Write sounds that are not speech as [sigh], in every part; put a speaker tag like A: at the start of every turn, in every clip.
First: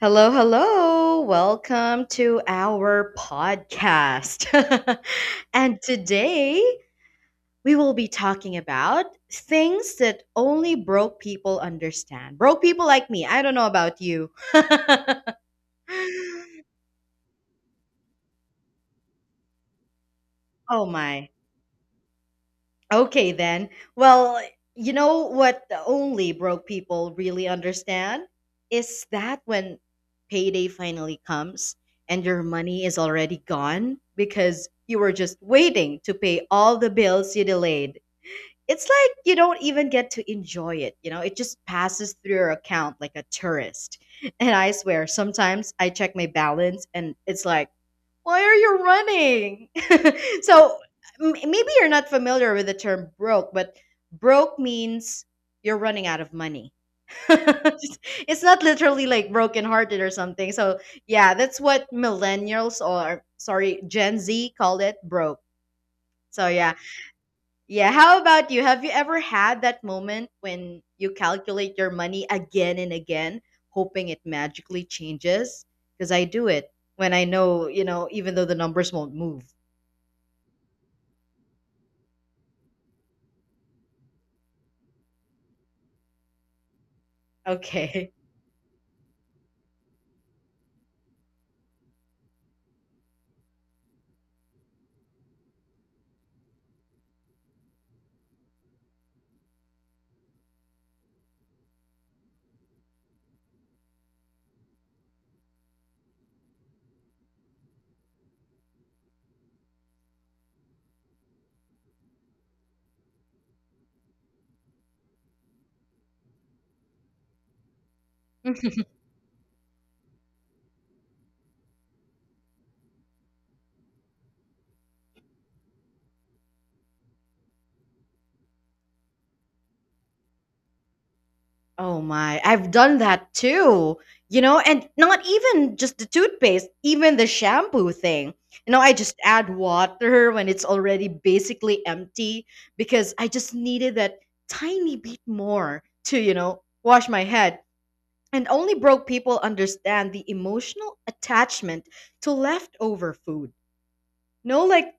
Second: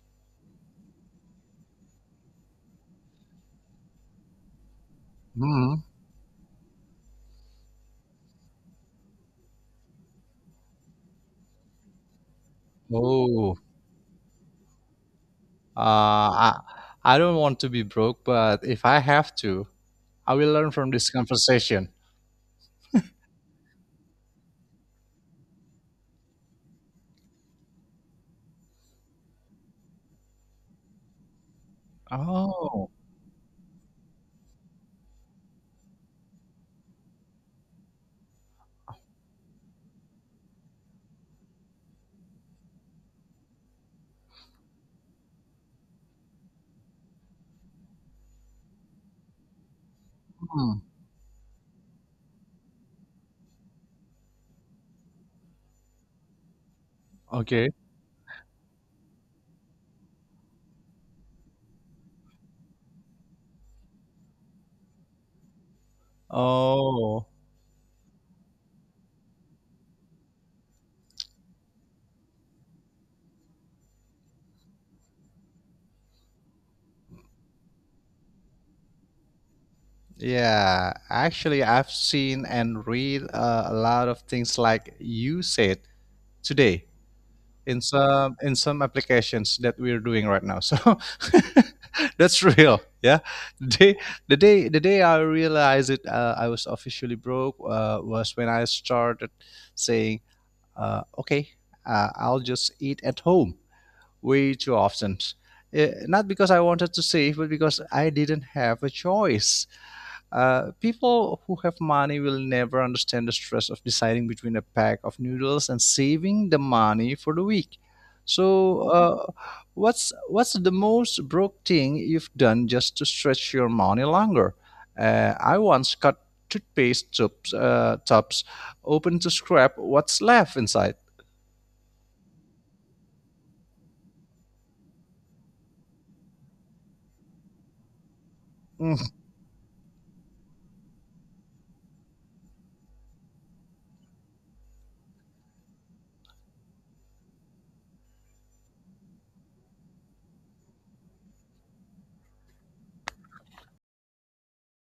A: Hello, hello. Welcome to our podcast. [laughs] And
B: Mhm.
A: today we will be talking about things that only broke people understand. Broke people like me. I don't
B: Oh,
A: know about you. [laughs]
B: uh, I, I don't want to be broke, but if I have to, I will learn
A: Oh
B: from this
A: my.
B: conversation.
A: Okay, then.
B: [laughs]
A: Well, you know what only broke people really understand? Is that when payday finally comes and your money
B: Oh,
A: is already gone because you were just waiting to pay all the bills you delayed. It's like you don't even get to enjoy it, you know? It just passes through your account like a tourist. [laughs] And I swear, sometimes I check my balance and it's like, why are you running? [laughs]
B: hmm,
A: so Maybe you're not familiar with the term broke, but broke means you're running out of money.
B: okay.
A: [laughs] It's not literally like broken-hearted or something. So yeah, that's what millennials or sorry, Gen Z called it broke. So yeah.
B: Oh,
A: Yeah, how about you? Have you ever had that moment when you calculate your money again and again, hoping it magically changes? Because I do it when I know, even though the numbers won't move.
B: yeah. Actually, I've seen and read a lot of things like you said today. in
A: Okay.
B: some in some applications that we're doing right now. So [laughs] that's real. Yeah. The day the day I realized it, I was officially broke was when I started saying, "Okay, I'll just eat at home." Way too often. Eh, not because I wanted to save, but because I didn't have a choice. People who have money will never understand the stress of deciding between a pack of noodles and saving the money for the week. So,
A: [laughs]
B: what's the most broke thing you've done just to stretch your money longer? I once cut toothpaste tubs open to scrap what's left inside.
A: Oh my, I've done that too. You know, and not even just the toothpaste, even the shampoo thing. You know, I
B: Mm.
A: just add water when it's already basically empty because I just needed that tiny bit more to, you know, wash my head. And only broke people understand the emotional attachment to leftover food. No, like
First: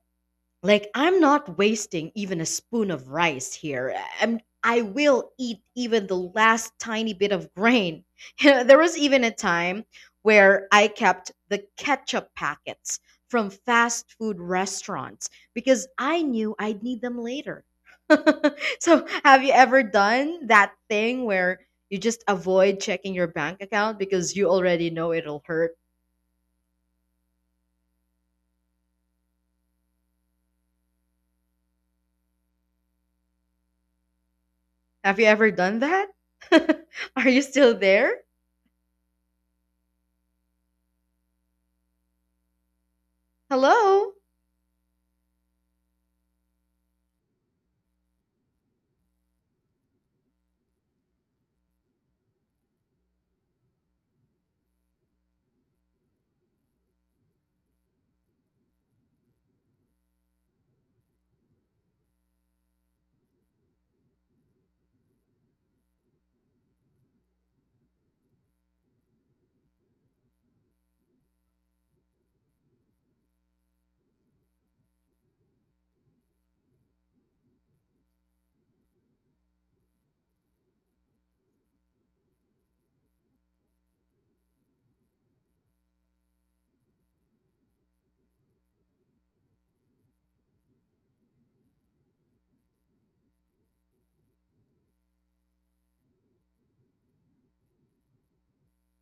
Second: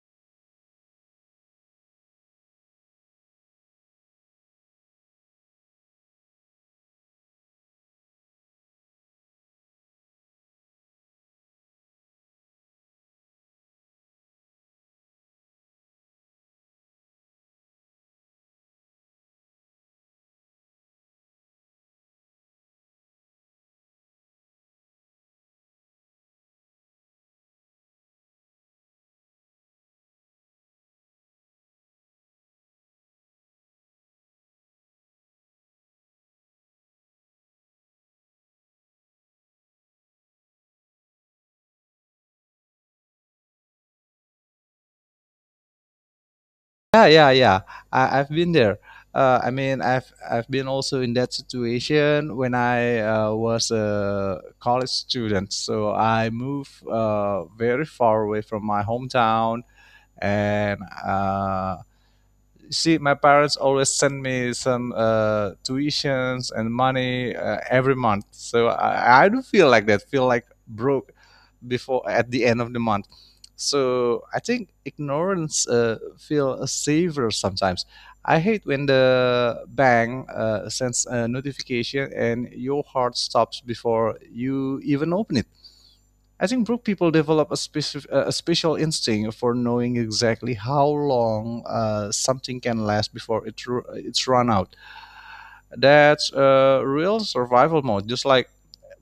A: Like I'm not wasting even a spoon of rice here. I will eat even the last tiny bit of grain. [laughs] You know, there was even a time where I kept the ketchup packets from fast food restaurants because I knew I'd need them later. [laughs] So, have you ever done that thing where you just avoid checking your bank account because you already know it'll hurt? Have you ever done that? [laughs] Are you still there? Hello?
B: Yeah, yeah, yeah. I've been there. I mean, I've been also in that situation when I was a college student. So I moved very far away from my hometown, and see, my parents always send me some tuitions and money every month. So I do feel like that, feel like broke before at the end of the month. So I think ignorance feel safer sometimes. I hate when the bank sends a notification and your heart stops before you even open it. I think broke people develop a, a special instinct for knowing exactly how long something can last before it's run out. That's a real survival mode, just like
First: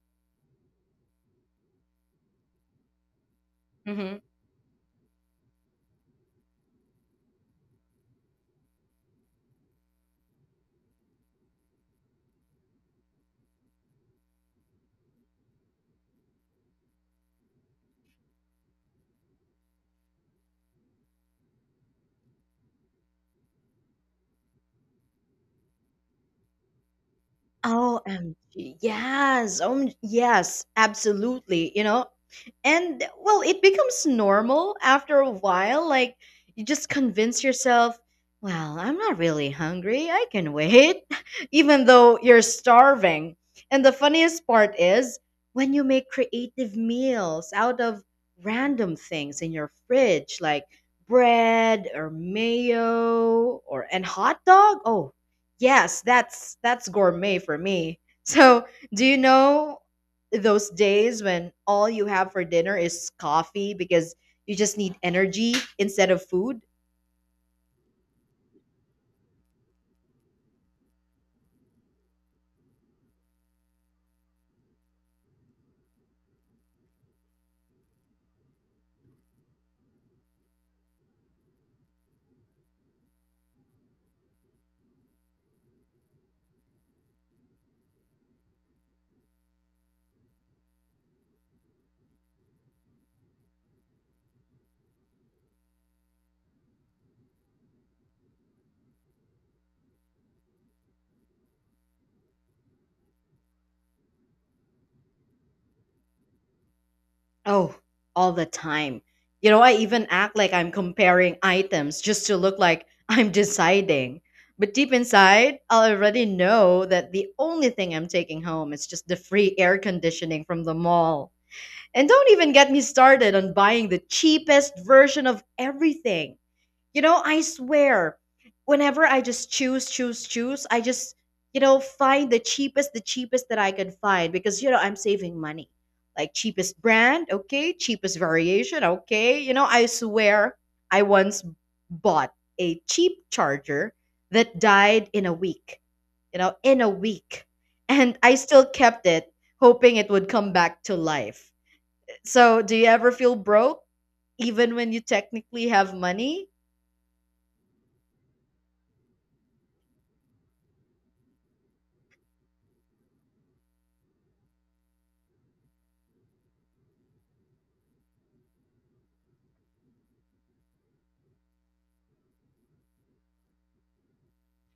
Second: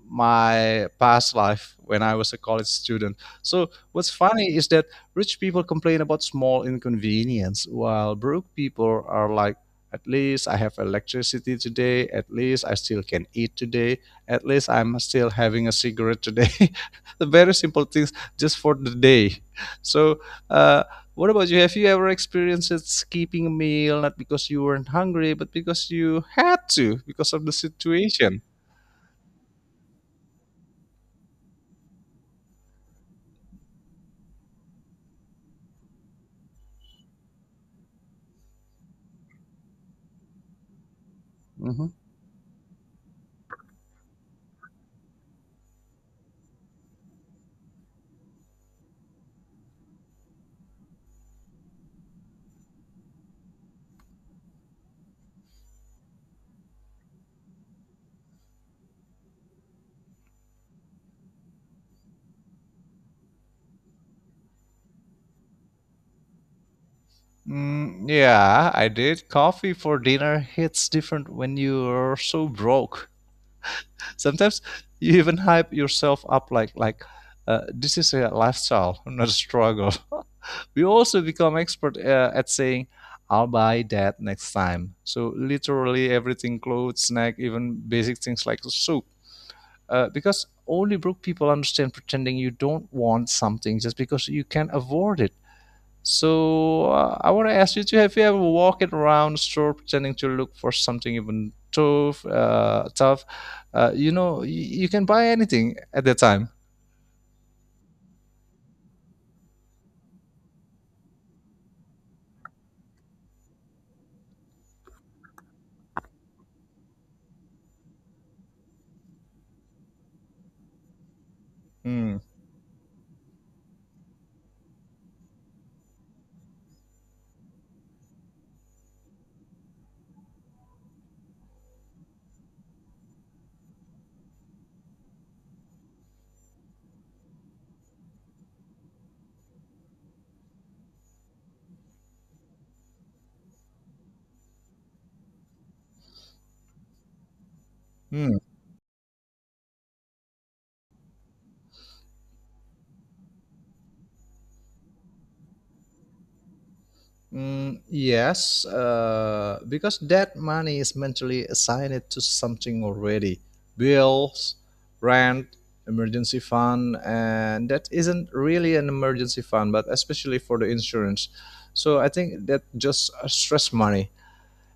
B: my past life when I was a college student. So what's
A: Mhm.
B: funny is that rich people complain about small inconvenience, while broke people are like, at least I have electricity today. At least I still can eat today. At least I'm still having a cigarette today. [laughs] The very simple things just for the day. So uh, what about you? Have you ever experienced skipping a meal not because you weren't hungry, but because you had to because of the situation?
A: OMG. Yes. Yes, absolutely. You know, and well, it becomes normal after a while. Like, you just convince yourself, well, I'm not really hungry. I can wait, [laughs] even
B: Hmm.
A: though you're starving. And the funniest part is when you make creative meals out of random things in your fridge, like bread or mayo or and hot dog. Oh, yes, that's gourmet for me. [laughs] So, do you know those days when all you have for dinner is coffee because you just need energy instead of food?
B: Mm, yeah, I did. Coffee for dinner hits different when you're so broke. Sometimes you even hype yourself up like this is a lifestyle, not a struggle. [laughs] We also become expert at saying, "I'll buy that next time." So literally everything, clothes, snack, even basic things like soup, because only broke people understand pretending you don't want something just because you can afford it. So I want to ask you: Do have you ever walked around the store pretending to look for something even tough? You know, you can buy anything at that time.
A: Oh, all the time. You know, I even act like I'm comparing items just to look like [laughs] I'm deciding. But deep inside, I already know that the only thing I'm taking home is just the free air conditioning from the mall. And
B: Hmm.
A: don't even get me started on buying the cheapest version of everything. You know, I swear, whenever I just choose, choose, choose, I just, you know, find the cheapest that I can find because, you know, I'm saving money. Like cheapest brand, okay, cheapest variation, okay. You know, I swear I once bought a cheap charger that died in a week, you know, in a week. And I
B: Hmm.
A: still kept it, hoping it would come back to life. So, do you ever feel broke even when you technically have money?
B: Mm, yes, because that money is mentally assigned to something already: bills, rent, emergency fund, and that isn't really an emergency fund, but especially for the insurance. So I think that just stress money,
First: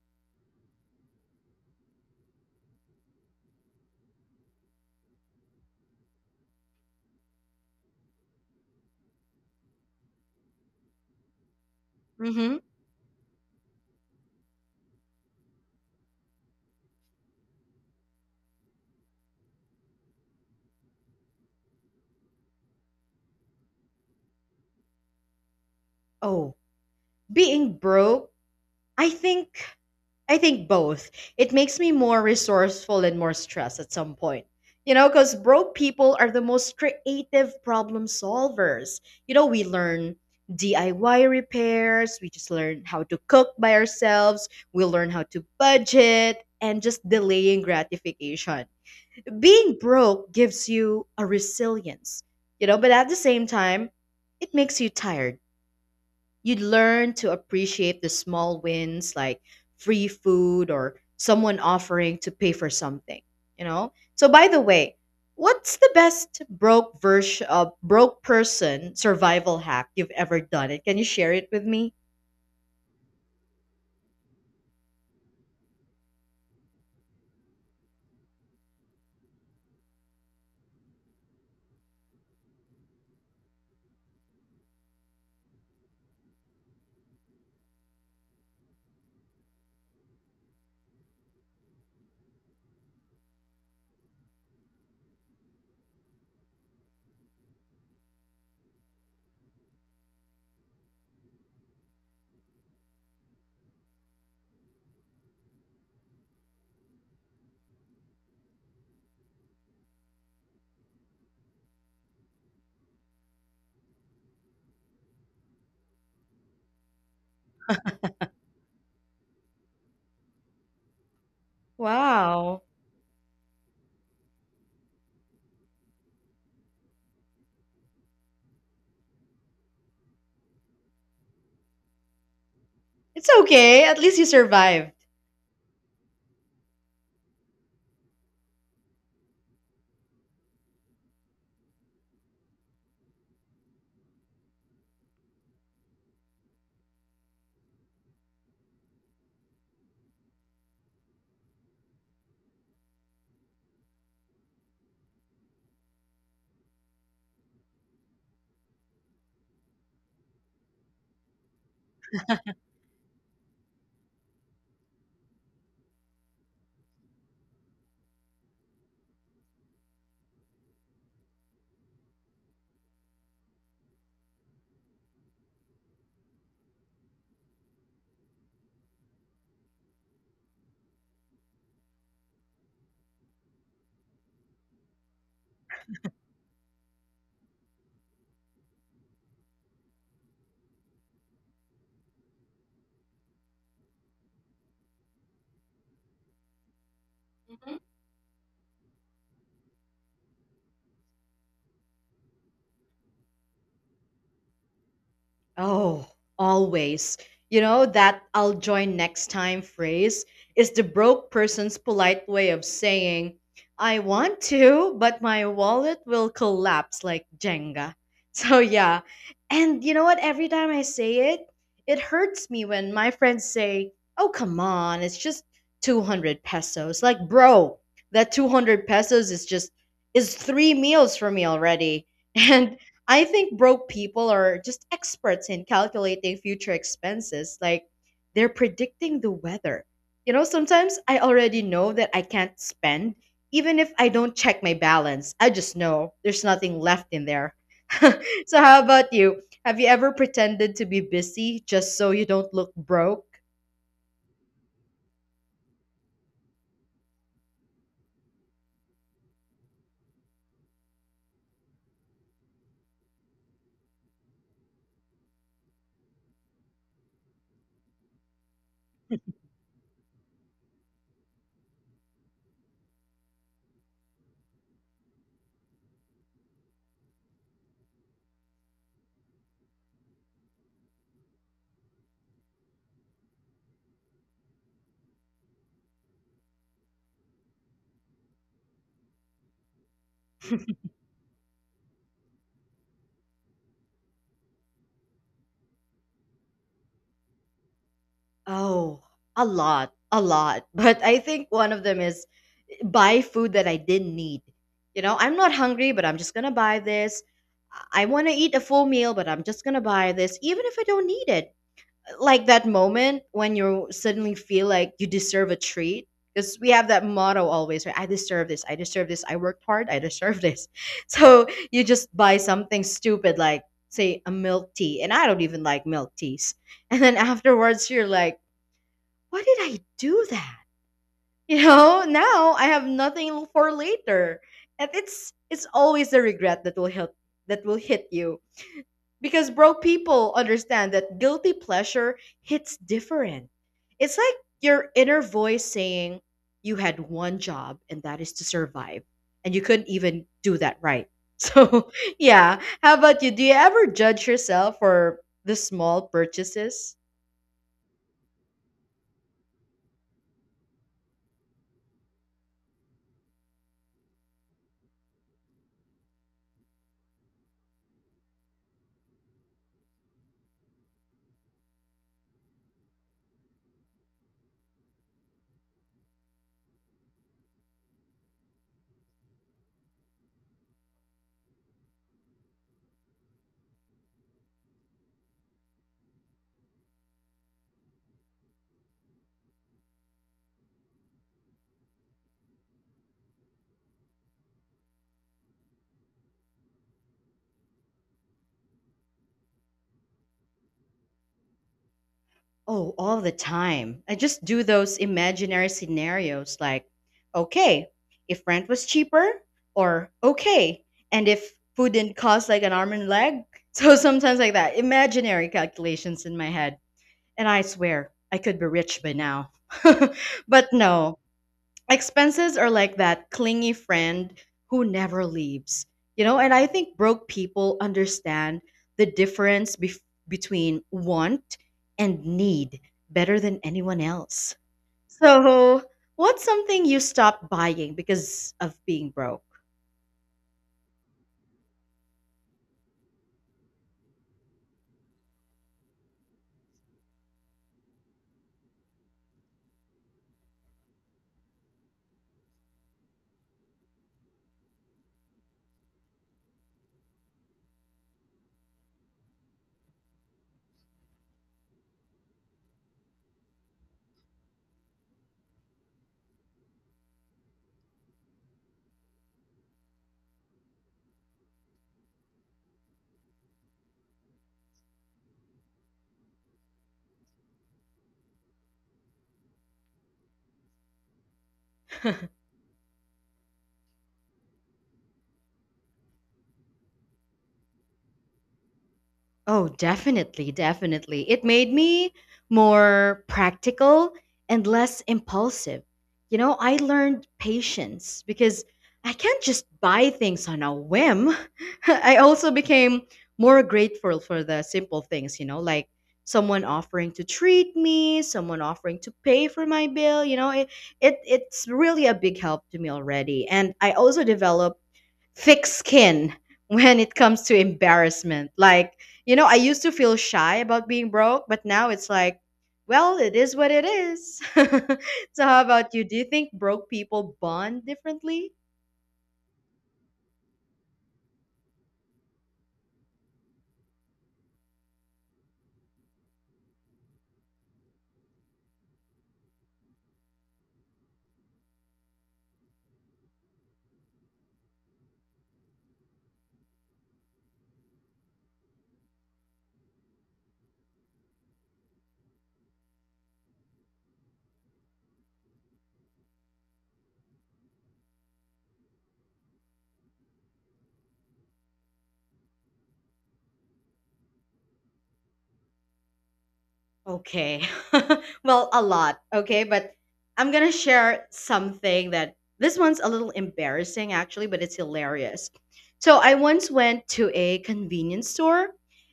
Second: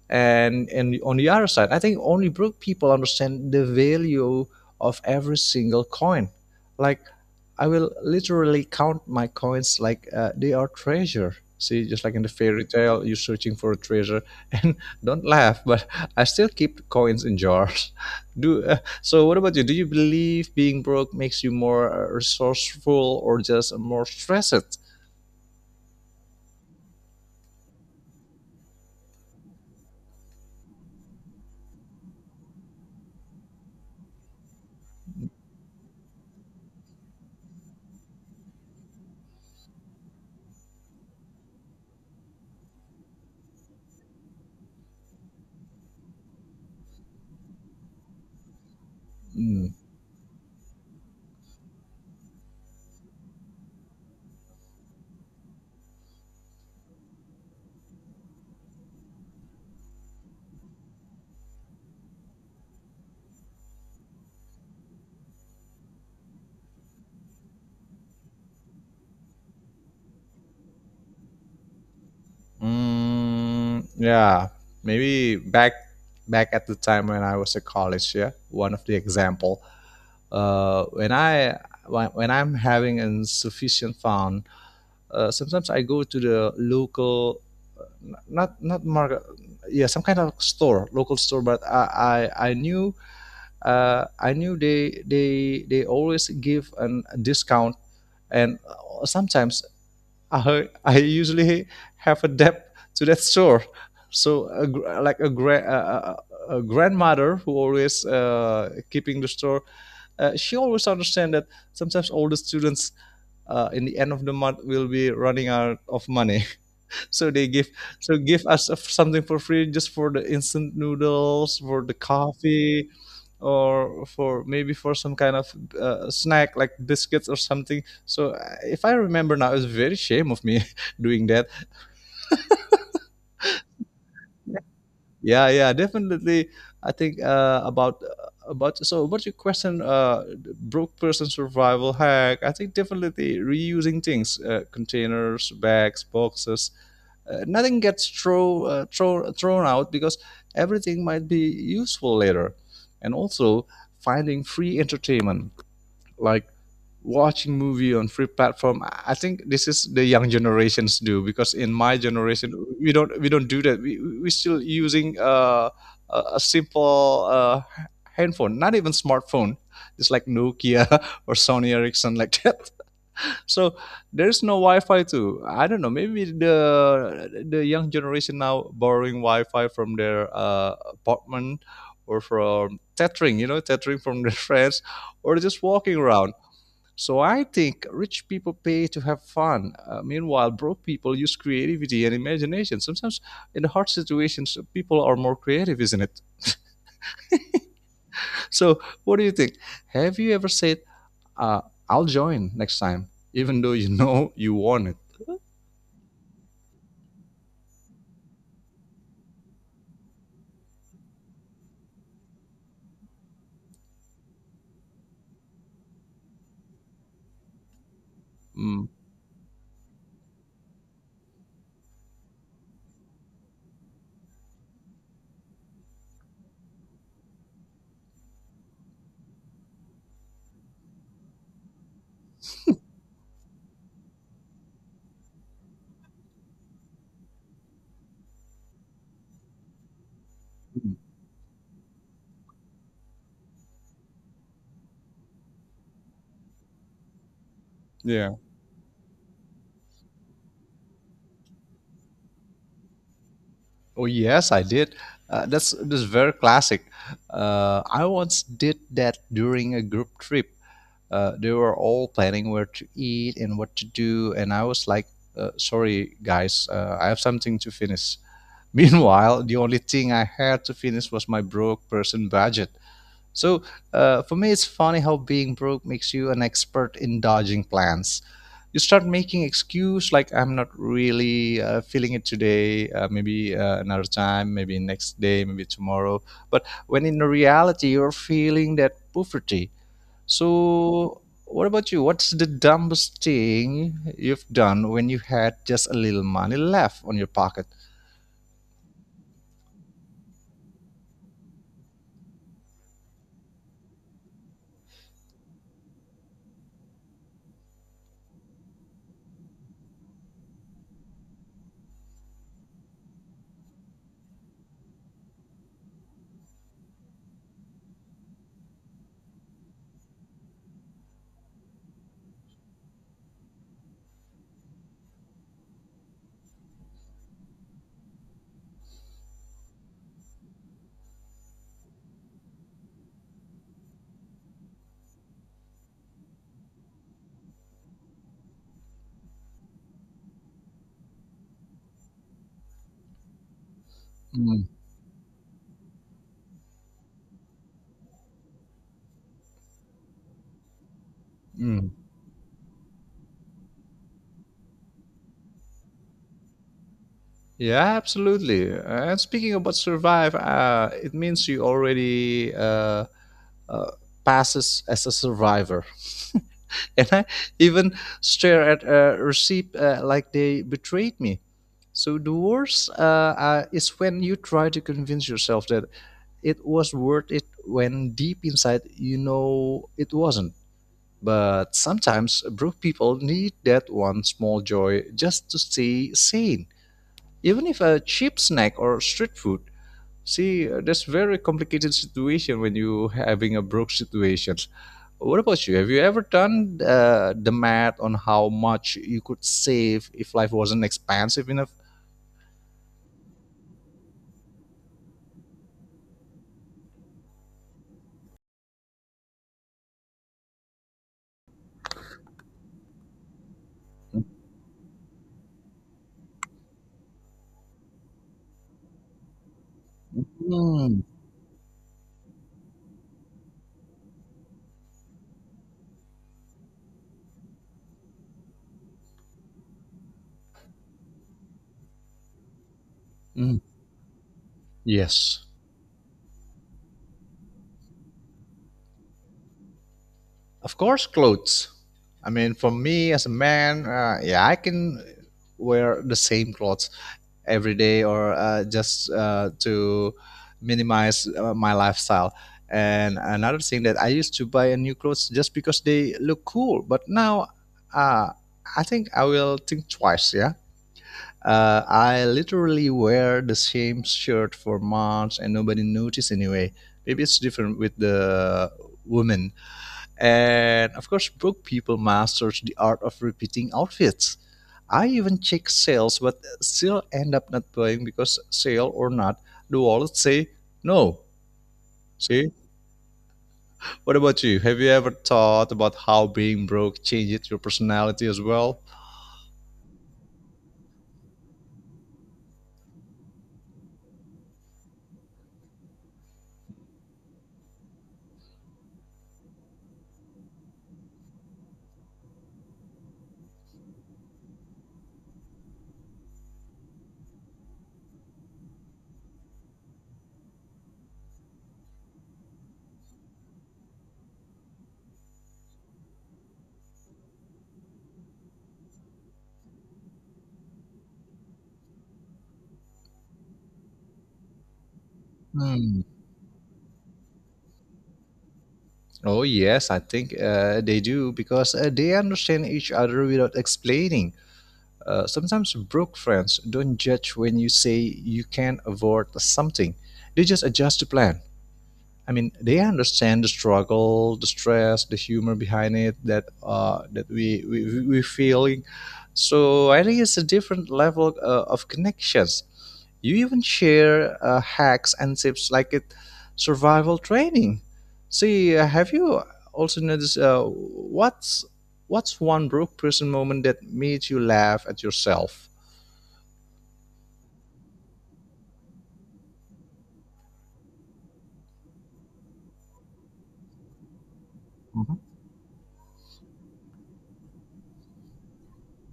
B: and on the other side, I think only broke people understand the value of every single coin. Like, I will literally count my coins like they are treasure. See, just like in the fairy tale, you're searching for a treasure. [laughs] And don't laugh, but I still keep coins in jars. [laughs] do So what about you? Do you believe being broke makes you more resourceful or just more stressed?
A: Oh, being broke, I think I think both. It makes me more resourceful and more stressed at some point. You know, because broke people are the most creative problem solvers. You know, we learn DIY repairs, we just learn how to cook by ourselves, we learn how to budget, and just delaying gratification. Being broke gives you a resilience, you know, but at the same time, it makes you tired. You'd learn to appreciate the small wins like free food or someone offering to pay for something, you know? So by the way, what's the best broke version broke person survival hack you've ever done? It can you share it with me?
B: Mm, yeah, maybe back at the time when I was at college. Yeah, one of the example. Uh, when I when I'm having insufficient fund, sometimes I go to the local, not market, yeah, some kind of store, local store. But I knew they always give an, a discount, and sometimes I usually have a debt to that store. So a, gr- like a, gra- a grandmother who always keeping the store, she always understand that sometimes all the students in the end of the month will be running out of money, so they give, so give us something for free, just for the instant noodles, for the
A: Wow.
B: coffee, or for maybe for some kind of snack like biscuits or something. So if I remember now, it's very shame of me [laughs] doing that.
A: It's okay. At least you survived.
B: Yeah, yeah, definitely. I think about your question, broke person survival hack, I think definitely reusing things, containers, bags, boxes. Nothing gets thrown out because everything might be useful later. And also, finding free entertainment, like watching movie on free platform. I think this is the young generations do, because in my generation we don't do that. We still using a simple handphone, not even smartphone. It's like Nokia [laughs] or Sony Ericsson, like that. So there's no Wi-Fi too. I don't know. Maybe the young generation now borrowing Wi-Fi from their apartment or from tethering, you know, tethering from their [laughs] friends, or just walking around. So I think rich people pay to have fun. Meanwhile, broke people use creativity and imagination. Sometimes in hard situations, people are more creative, isn't it? [laughs] So what do you think? Have you ever said uh, I'll join next time, even though you know you want it.
A: Oh, always. You know, that I'll join next time phrase is the broke person's polite way of saying, I want to, but my wallet will collapse like Jenga. [laughs] So,
B: Mm.
A: yeah. And you know what? Every time I say it, it hurts me when my friends say, oh, come on, it's just 200 pesos. Like, bro, that 200 pesos is just, is three meals for me already. [laughs] And I think broke people are just experts in calculating future expenses. Like they're predicting the weather. You know,
B: Mm.
A: sometimes I already know that I can't spend, even if I don't check my balance. I just know there's nothing left in there. [laughs]
B: Yeah.
A: So, how about you? Have you ever pretended to be busy just so you don't look broke?
B: Oh yes, I did. That's very classic. I once did that during a group trip. Uh, they were all planning where to eat and what to do, and I was like, "Sorry, guys, I have something to finish." [laughs] Meanwhile, the only thing I had to finish was my broke person budget. So for me, it's funny how being broke makes you an expert in dodging plans. You start making excuse like I'm not really feeling it today, maybe another time, maybe next day, maybe tomorrow. But when in reality you're feeling that poverty, so, what about you? What's the dumbest thing you've done when you had just a little money left on your pocket?
A: Oh, a lot, a lot. [laughs] But I think one of them is buy food that I didn't need. You know, I'm not hungry, but I'm just gonna buy this. I want to eat a full meal, but I'm just gonna buy this, even if I don't need it. Like that moment when you suddenly feel like you deserve a treat, because we have that motto always, right? I deserve this. I deserve this. I worked hard. I deserve this. [laughs] So you just buy something stupid, like say a milk tea, and I don't even like milk teas. And then afterwards, you're like, why did I do that? You know, now I have nothing for later. And it's always the regret that will hit you. Because broke people understand that guilty pleasure hits different. It's like
B: Mm,
A: your inner voice saying you had one job and that is to survive. And you couldn't even do that right. [laughs]
B: mm.
A: So yeah. How about you? Do you ever judge yourself for the small purchases?
B: Yeah, absolutely. And speaking about survive, it means you already uh, passes as a survivor. [laughs] And I even stare at a receipt like they betrayed me. So the worst is when you try to convince yourself that it was worth it when deep inside you know it wasn't. But sometimes broke people need that one small joy just to stay sane. Even if a cheap snack or street food. See, that's very complicated situation when you having a broke situation. What about you? Have you ever done the math on how much you could save if life wasn't expensive enough?
A: Oh, all the time. I just do those imaginary scenarios like, okay, if rent was cheaper, or okay, and if food didn't cost like an arm and leg. [laughs] So sometimes like that, imaginary calculations in my head. And I swear, I could be rich by now. [laughs] But
B: Hmm.
A: no, expenses are like that clingy friend who never leaves. You know, and I think broke people understand the difference bef between want and need better than
B: Mm,
A: anyone else.
B: yes.
A: So, what's something you stopped buying because of being broke?
B: Of course, clothes. I mean, for me as a man, yeah, I can wear the same clothes every day, or just to minimize my lifestyle. And another thing that I used to buy a new clothes just because they look cool, but now uh, I think I will think twice. Yeah, I literally wear the same shirt for months and nobody noticed anyway. Maybe it's different with the women. And of course, broke people masters the art of repeating outfits. I even check sales, but still end up not buying because sale or not, the wallet say no.
A: [laughs]
B: See, what about you? Have you ever thought about how being broke changes your personality as well?
A: Oh, definitely, definitely. It made me more practical and less impulsive. You know, I learned patience because I can't just buy things on a whim. [laughs] I also became more grateful for the simple things, you know, like someone offering to treat me, someone offering to pay for my bill, you know, it's really a big help to me already. And I also developed thick skin when it comes to embarrassment. Like, you know, I used to feel shy about being broke, but now it's like, well, it is what it is. [laughs] So, how about
B: Hmm.
A: you? Do you think broke people bond differently?
B: Oh yes, I think they do because they understand each other without explaining. Sometimes broke friends don't judge when you say you can not afford something. They just adjust the plan. I mean, they understand the struggle, the stress, the humor behind it that that we feeling. So I think it's a different level of connections. You even share hacks and tips like it survival training. See, have you also noticed what's one broke person moment that made you laugh at yourself?
A: Okay. [laughs] Well, a lot. Okay. But I'm going to share something that this one's a little embarrassing, actually, but it's
B: Mhm.
A: hilarious. So, I once went to a convenience store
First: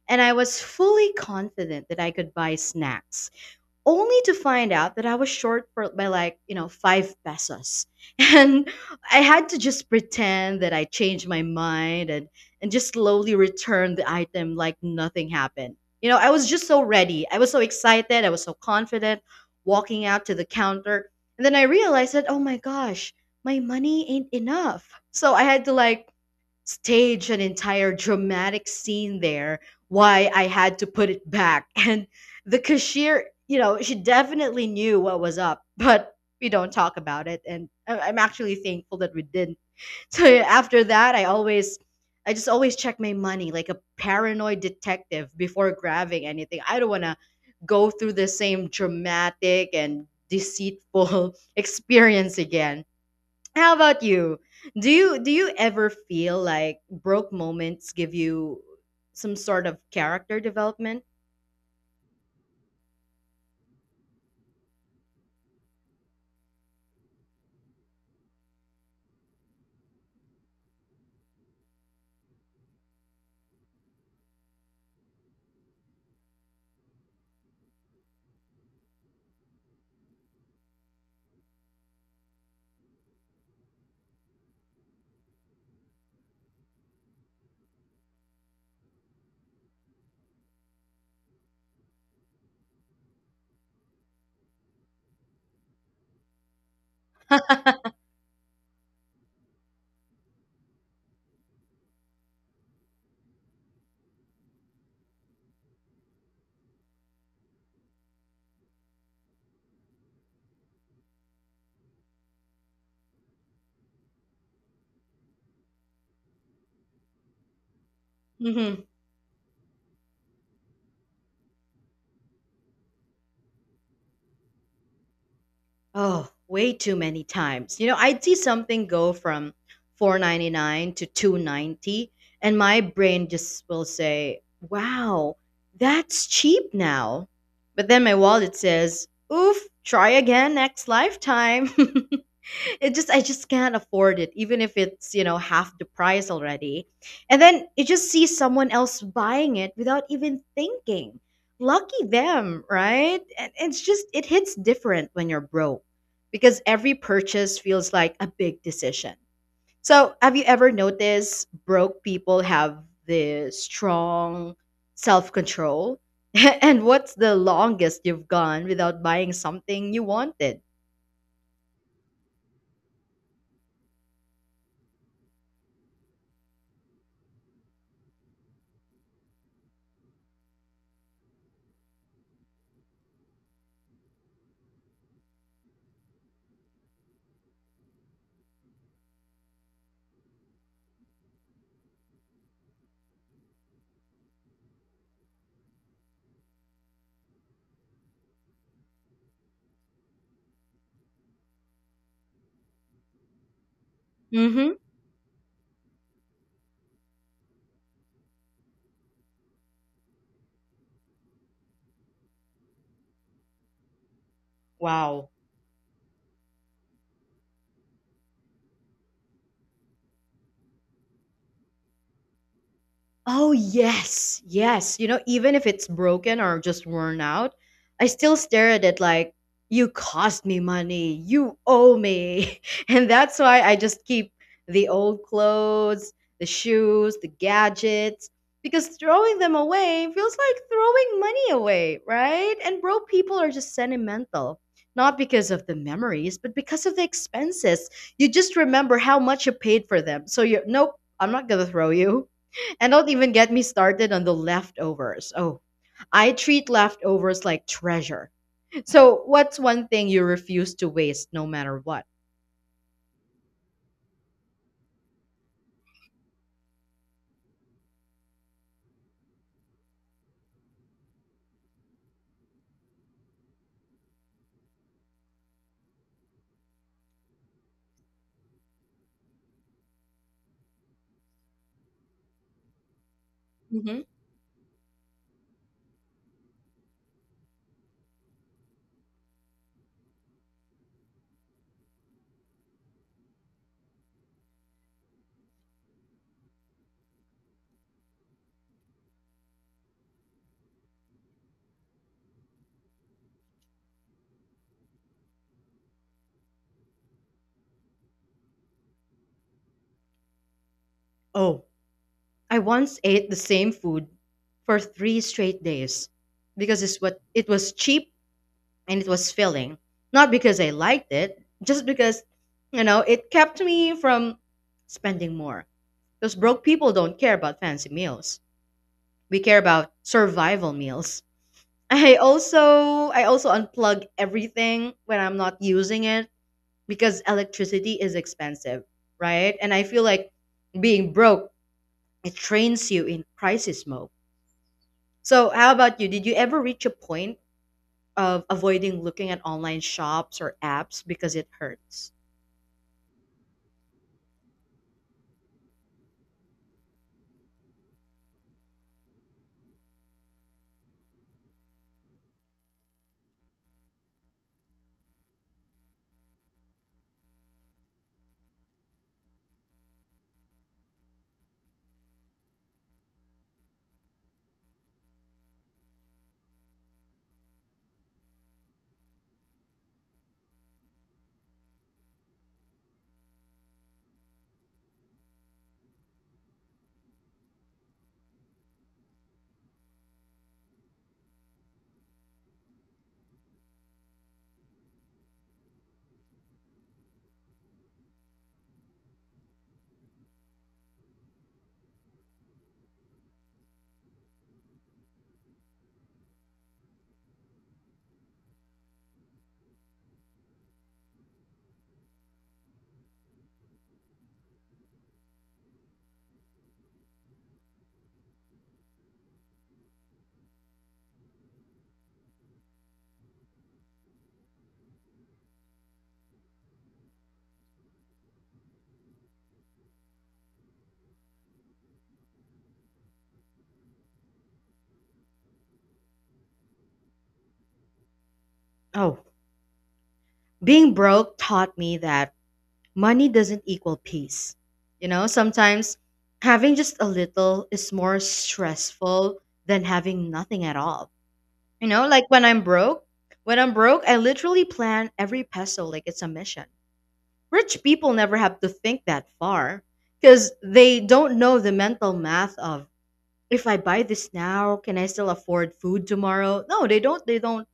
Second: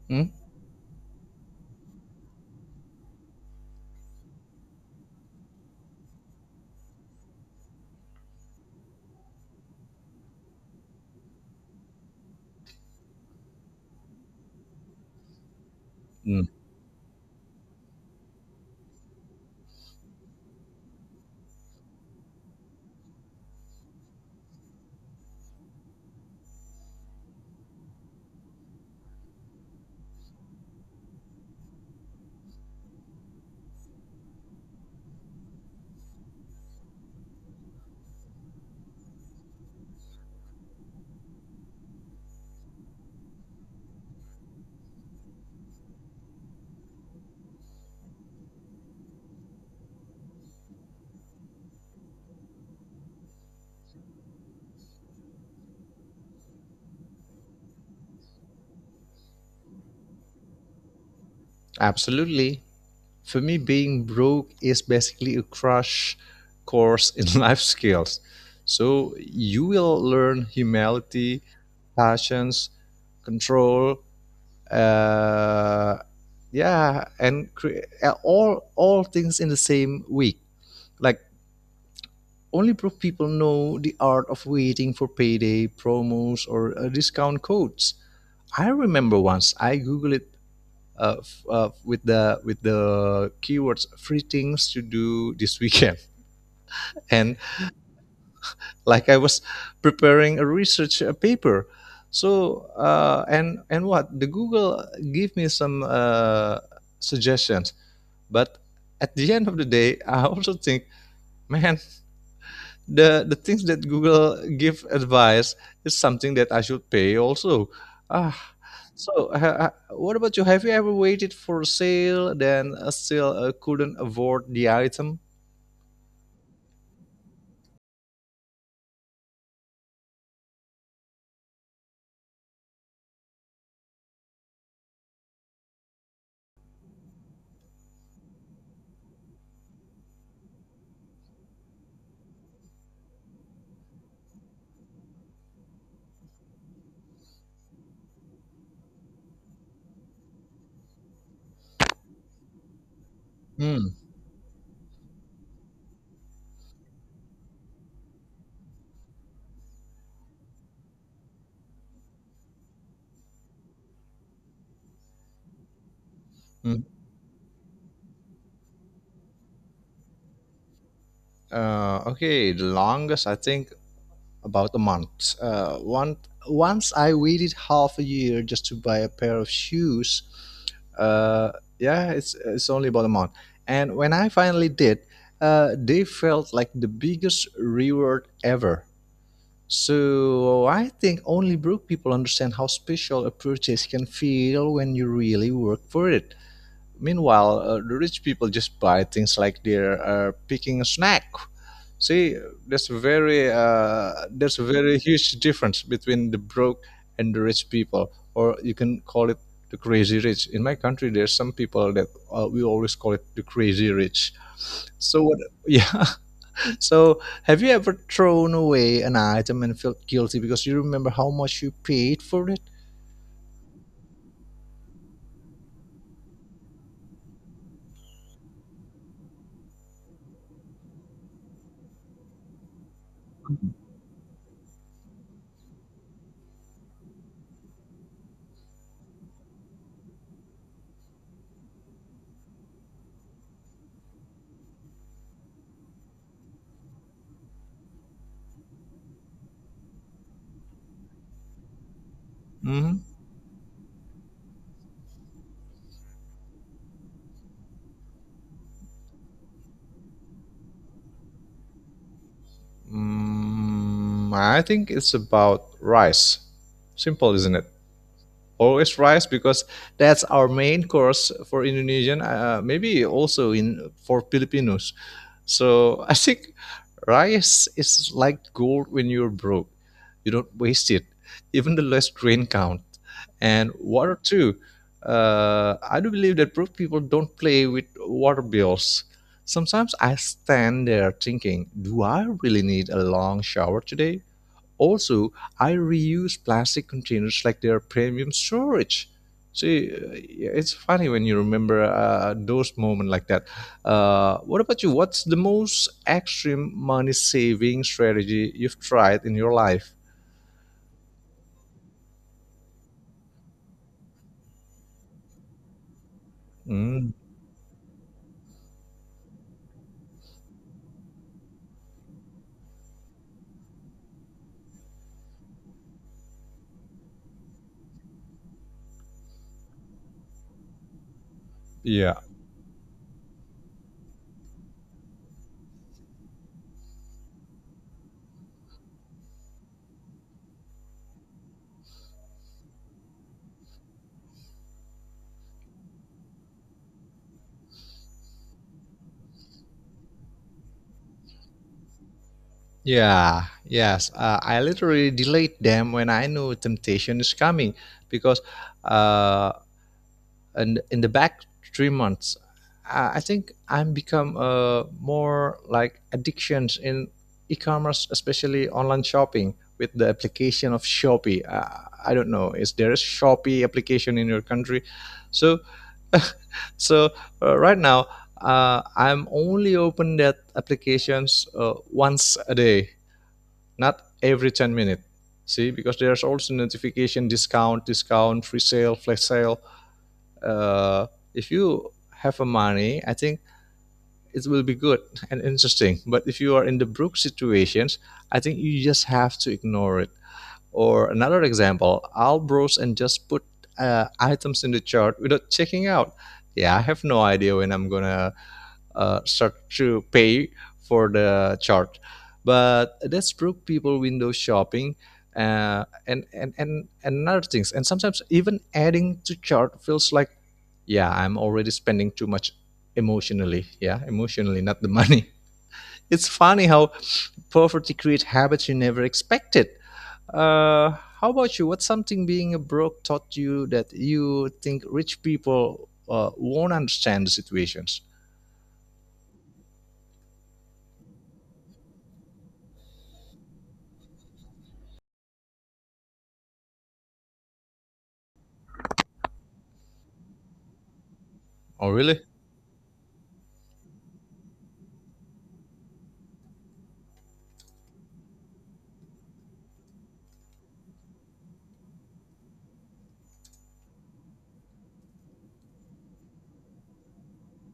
A: and
B: Hmm?
A: I was fully confident that I could buy snacks only to find out that I was short for by like, you know, five pesos. [laughs] And I had to just pretend that I changed my mind and just slowly return the item like nothing happened. You know, I was
B: Mm,
A: just so ready. I was so excited. I was so confident walking out to the counter. And then I realized that, oh my gosh, my money ain't enough. So I had to like stage an entire dramatic scene there why I had to put it back. [laughs] And the cashier, you know, she definitely knew what was up, but we don't talk about it. And I'm actually thankful that we didn't. [laughs] So yeah, after that, I just always check my money like a paranoid detective before grabbing anything. I don't want to go through the same dramatic and deceitful [laughs] experience again. How about you? Do you ever feel like broke moments give you some sort of character development?
B: absolutely. For me, being broke is basically a crash course in [laughs] life skills. So you will learn humility, patience, control, uh, yeah, and all things in the same week. Like, only broke people know the art of waiting for payday promos or discount codes. I remember once I googled with the keywords free things to do this weekend [laughs] and like I was preparing a research paper. So and what the Google gave me some suggestions, but at the end of the day I also think, man, the things that Google give advice is something that I should pay also. Ah,
A: [laughs]
B: so ha, what about you? Have you ever waited for a sale then still couldn't afford the item?
A: Oh, way too many times. You know, I'd see something go from 499 to 290 and my brain just will say, "Wow, that's cheap now." But then my wallet says, "Oof, try again next lifetime." [laughs] it just I just can't afford it even if it's, you know, half the price already. And then you just see someone else buying it without even thinking. Lucky them, right? And it's
B: Hmm.
A: just it hits different when you're broke because every purchase feels like a big decision. So, have you ever noticed broke people have the strong self control? [laughs]
B: hmm.
A: And what's the longest you've gone without buying something you wanted?
B: Okay, the longest I think about a month. Uh, one, Once I waited half a year just to buy a pair of shoes. Uh, yeah, it's only about a month. And when I finally did, they felt like the biggest reward ever. So I think only broke people understand how special a purchase can feel when you really work for it. Meanwhile, the rich people just buy things like they're picking a snack. See, there's a
A: Mm-hmm.
B: very huge difference between the broke and the rich people, or you can call it the crazy rich. In my country, there's some people that we always call it the crazy rich. So
A: Wow.
B: what? [laughs] Yeah. So have you ever thrown away an item and felt guilty because you remember how much you paid for it?
A: Oh, yes. Yes. You know, even if it's broken or just worn out, I still stare at it like, you cost me money. You owe me. [laughs] And that's why I just keep the old clothes, the shoes, the gadgets, because throwing them away feels like throwing money away, right? And broke people are just sentimental. Not because of the memories, but because of the expenses. You just remember how much you paid for them. So you, nope, I'm not gonna throw you. And
B: hmm
A: don't even get me started on the leftovers. Oh, I treat leftovers like treasure. So, what's one thing you refuse to waste no matter what?
B: Mm, I think it's about rice. Simple, isn't it? Always rice because that's our main course for Indonesian. Maybe also in for Filipinos. So I think rice is like gold when you're broke. You don't waste it, even the less grain count. And
A: Hmm.
B: water too. I do believe that broke people don't play with water bills. Sometimes I stand there thinking, do I really need a long shower today? Also, I reuse plastic containers like they're premium storage. See, uh, it's funny when you remember those moments like that. What about you? What's the most extreme money saving strategy you've tried in your life?
A: Oh, I once ate the same food for three straight days because
B: Mm,
A: it was cheap and it was filling. Not because I liked it, just because you know it kept me from spending more. Because broke people don't care about fancy meals. We care about survival meals. I
B: yeah.
A: also I also unplug everything when I'm not using it because electricity is expensive, right? And I feel like being broke, it trains you in crisis mode. So how about you? Did you ever reach a point of avoiding looking at online shops or apps because it hurts?
B: Yeah, yes. I literally delete them when I know temptation is coming because uh, and in the back 3 months I think I'm become more like addictions in e-commerce, especially online shopping with the application of Shopee. I don't know, is there a Shopee application in your country? So so uh, right now uh, I'm only open that applications uh, once a day, not every 10 minutes. See, because there's also notification discount free sale flash sale. uh, if you have a money, I think it will be good and interesting. But if you are in the broke situations, I think you just have to ignore it. Or another example, I'll browse and just put items in the chart without checking out. Yeah, I have no idea when I'm gonna start to pay for the chart. But that's broke people window shopping, and other things. And sometimes even adding to chart feels like, yeah, I'm already spending too much emotionally. Yeah, emotionally, not the money. [laughs] It's funny how poverty creates habits you never expected. Uh, how about you? What's something being a broke taught you that you think rich people won't understand the situations?
A: Oh, being broke taught me that money doesn't equal peace. You know, sometimes having just a little is more stressful than having nothing at all. You
B: Oh,
A: know,
B: really?
A: like when I'm broke, I literally plan every peso like it's a mission. Rich people never have to think that far because they don't know the mental math of if I buy this now, can I still afford food tomorrow? No, they don't they don't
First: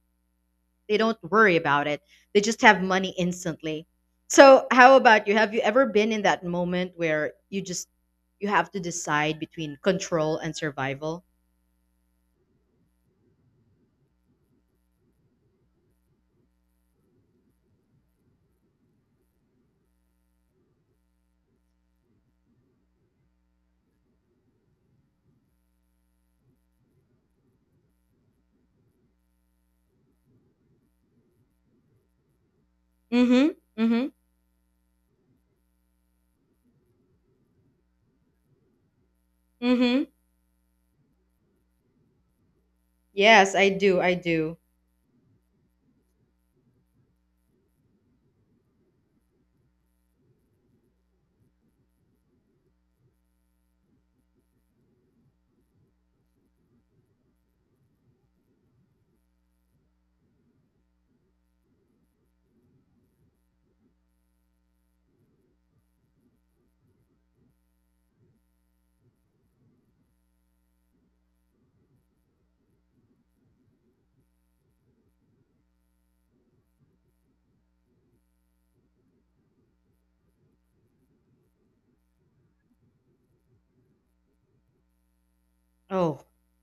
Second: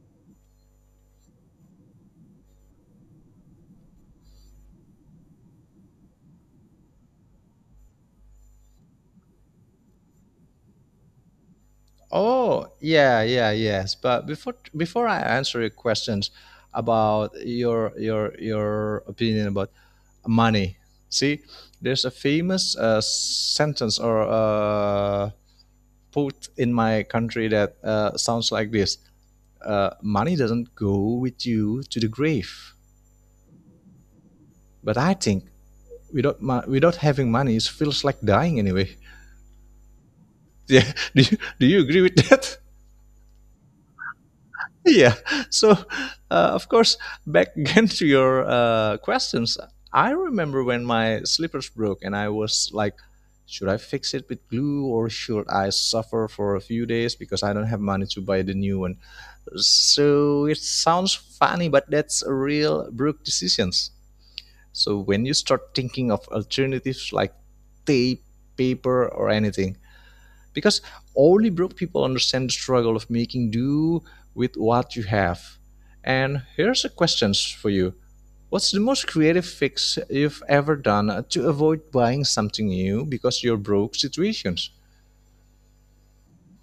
A: they don't worry about it. They just have money instantly. So, how about you? Have you ever been in that moment where you have to decide between control and survival?
B: Oh, yeah, yeah, yes. But before I answer your questions about your opinion about money, see, there's a famous sentence or quote in my country that sounds like this: "Money doesn't go with you to the grave."
A: Mhm. Mhm.
B: But I think without having money, it feels like dying anyway. [laughs]
A: Mhm.
B: Yeah, do you agree with that?
A: Yes, I do. I do.
B: [laughs] Yeah. So of course, back [laughs] again to your questions. I remember when my slippers broke and I was like, should I fix it with glue or should I suffer for a few days because I don't have money to buy the new one? So it sounds funny, but that's a real broke decisions. So when you start thinking of alternatives like tape, paper or anything, because only broke people understand the struggle of making do with what you have. And here's a question for you. What's the most creative fix you've ever done to avoid buying something new because you're broke situations?
A: Oh,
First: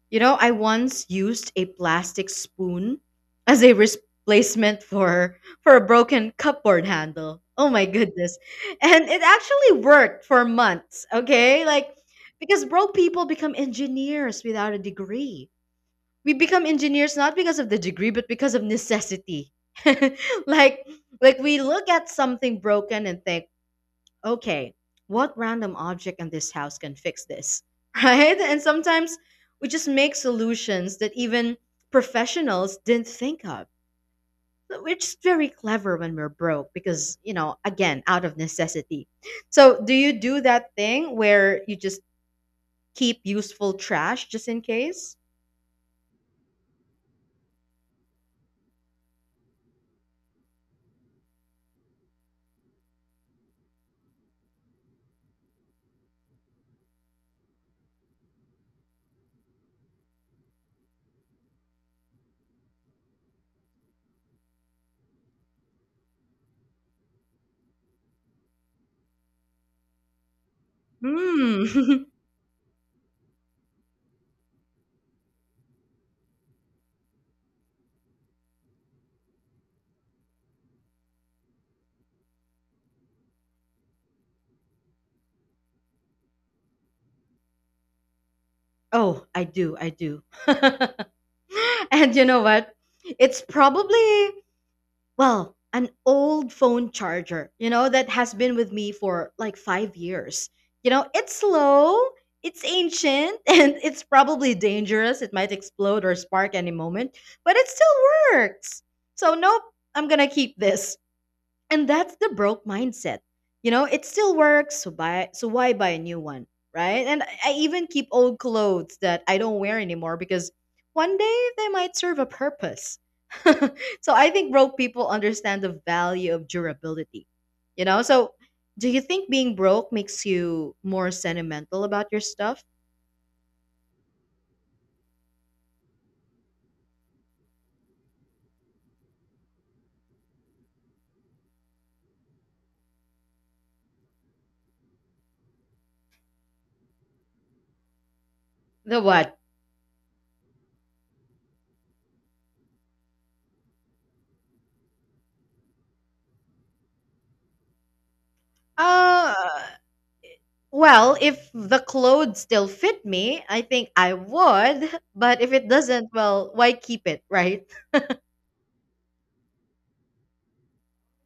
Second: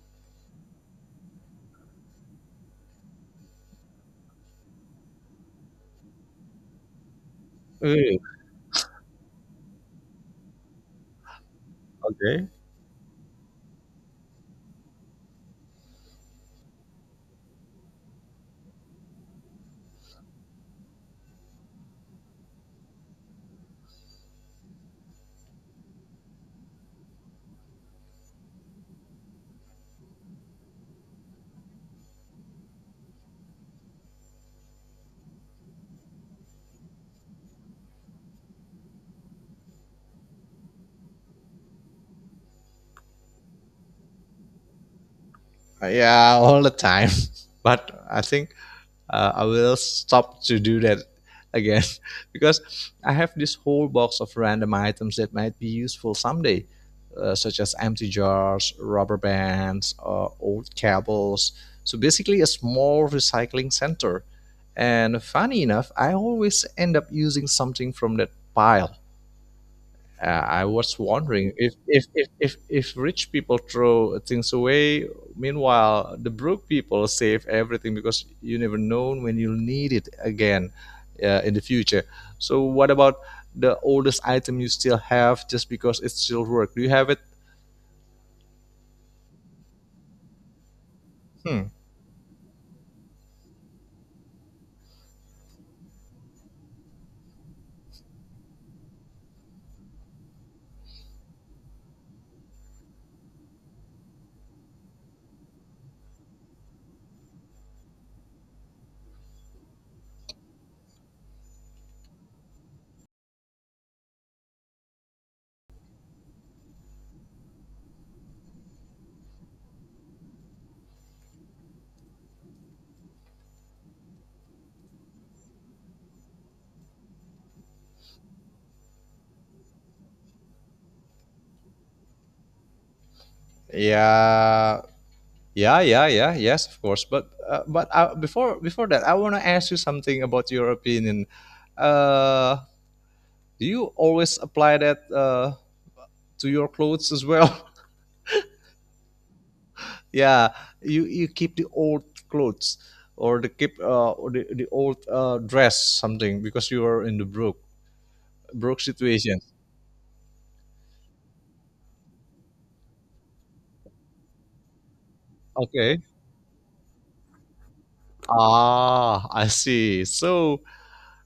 A: you know, I once used a plastic spoon [laughs] as a replacement for a broken cupboard handle. Oh my
B: Eh,
A: goodness. And it actually worked for months, okay? Like,
B: okay.
A: because broke people become engineers without a degree. We become engineers not because of the degree but because of necessity. [laughs] Like, we look at something broken and think, okay, what random object in this house can fix this? [laughs] Right? And sometimes we just make solutions that even professionals didn't think of. But we're just very clever when we're broke because, you know, again, out of necessity. So, do you do that thing where you just keep useful trash just in case?
B: Yeah, all the time. [laughs] But I think I will stop to do that again [laughs] because I have this whole box of random items that might be useful someday, such as empty jars, rubber bands, old cables. So basically, a small recycling center. And funny enough, I always end up using something from that pile. I was wondering
A: Hmm.
B: if if,
A: [laughs]
B: if, if if rich people throw things away, meanwhile the broke people save everything because you never know when you'll need it again in the future. So what about the oldest item you still have just because it still works? Do you have it?
A: Oh, I do. I do.
B: Hmm.
A: [laughs] And you know what? It's probably Well, an old phone charger, you know, that has been with me for like 5 years. You know, it's slow, it's ancient, [laughs] and it's probably dangerous. It might explode or spark any moment, but it still works. So, nope, I'm gonna keep this. And that's the broke mindset. You know, it still works, so why buy a new one, right? And I even keep old clothes that I don't wear anymore because one day they might serve a purpose. [laughs] So I think broke people understand the value of durability. You know, so do you think being broke makes you more sentimental about your stuff?
B: Yeah. Yeah, yeah, yeah, yes, of course. But before that, I want to ask you something about your opinion. Uh, do you always apply that? To your clothes as well?
A: The what?
B: [laughs] Yeah, you keep the old clothes, or the old dress something because you are in the broke
A: Uh
B: situation?
A: Well, if the clothes still fit me, I think I would. But if it
B: Okay,
A: doesn't, well, why keep it, right?
B: ah, I see. So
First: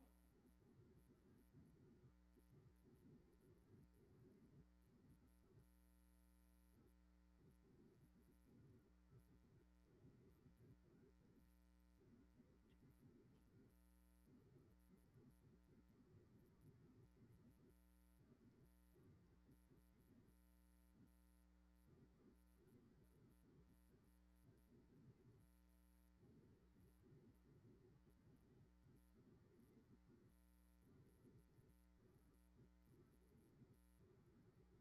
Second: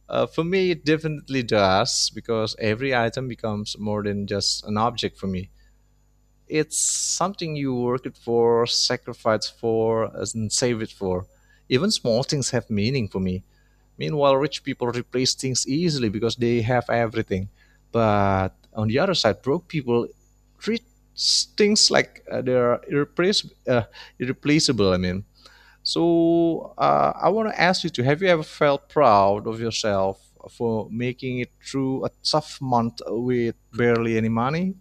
B: for me it definitely does because every item becomes more than just an object for me. It's something you work it for, sacrifice for and save it for. Even small things have meaning for me. Meanwhile, rich people replace things easily because they have everything. But on the other side, broke people treat things like they are irreplaceable. I mean, so I want to ask you to, have you ever felt proud of yourself for making it through a tough month with barely any money?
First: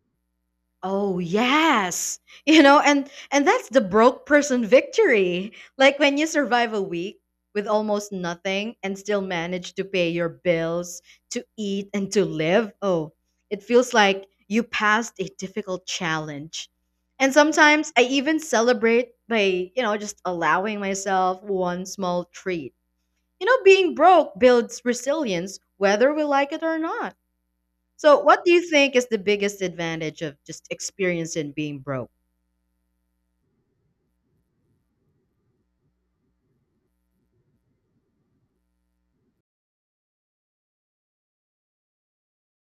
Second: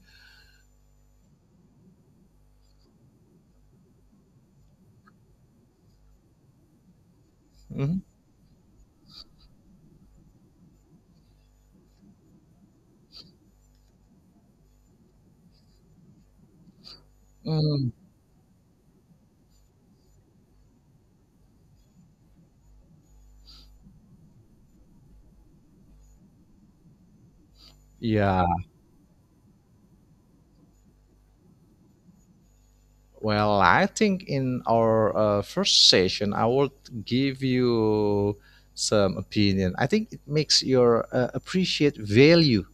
A: Oh, yes. You know, and that's the broke person victory. Like when you survive a week with
B: Mhm.
A: almost nothing and still manage to pay your bills, to eat and to live. Oh, it feels like you passed a difficult challenge. And sometimes
B: Mm.
A: I even celebrate by, you know, just allowing myself one small treat. You know, being broke builds resilience, whether we like it or not. So, what
B: Yeah,
A: do you think is the biggest advantage of just experiencing being broke?
B: well, I think in our first session, I will give you some opinion. I think it makes your appreciate value,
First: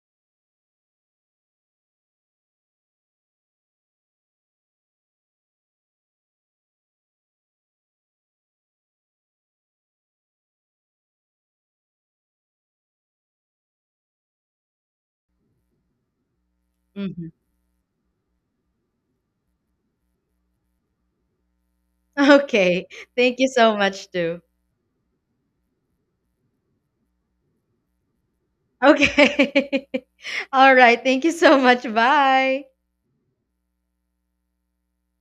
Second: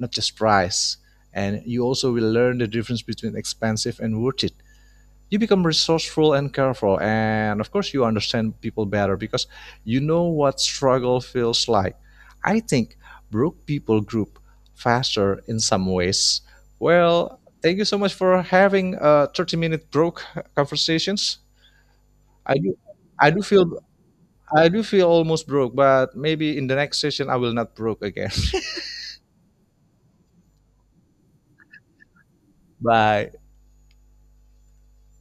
B: not just price, and you also will learn the difference between expensive and worth it. You become resourceful and careful, and of course you understand people better because you know what struggle feels like. I think broke people group faster in some ways.
A: Hmm.
B: Well, thank you so much for having a 30-minute broke conversations.
A: [laughs]
B: i do
A: Okay.
B: i
A: Thank
B: do
A: you
B: feel
A: so much, too.
B: I do feel almost broke, but maybe in the next session I will not broke again.
A: Okay. [laughs] All right. Thank you so much. Bye.
B: [laughs] Bye.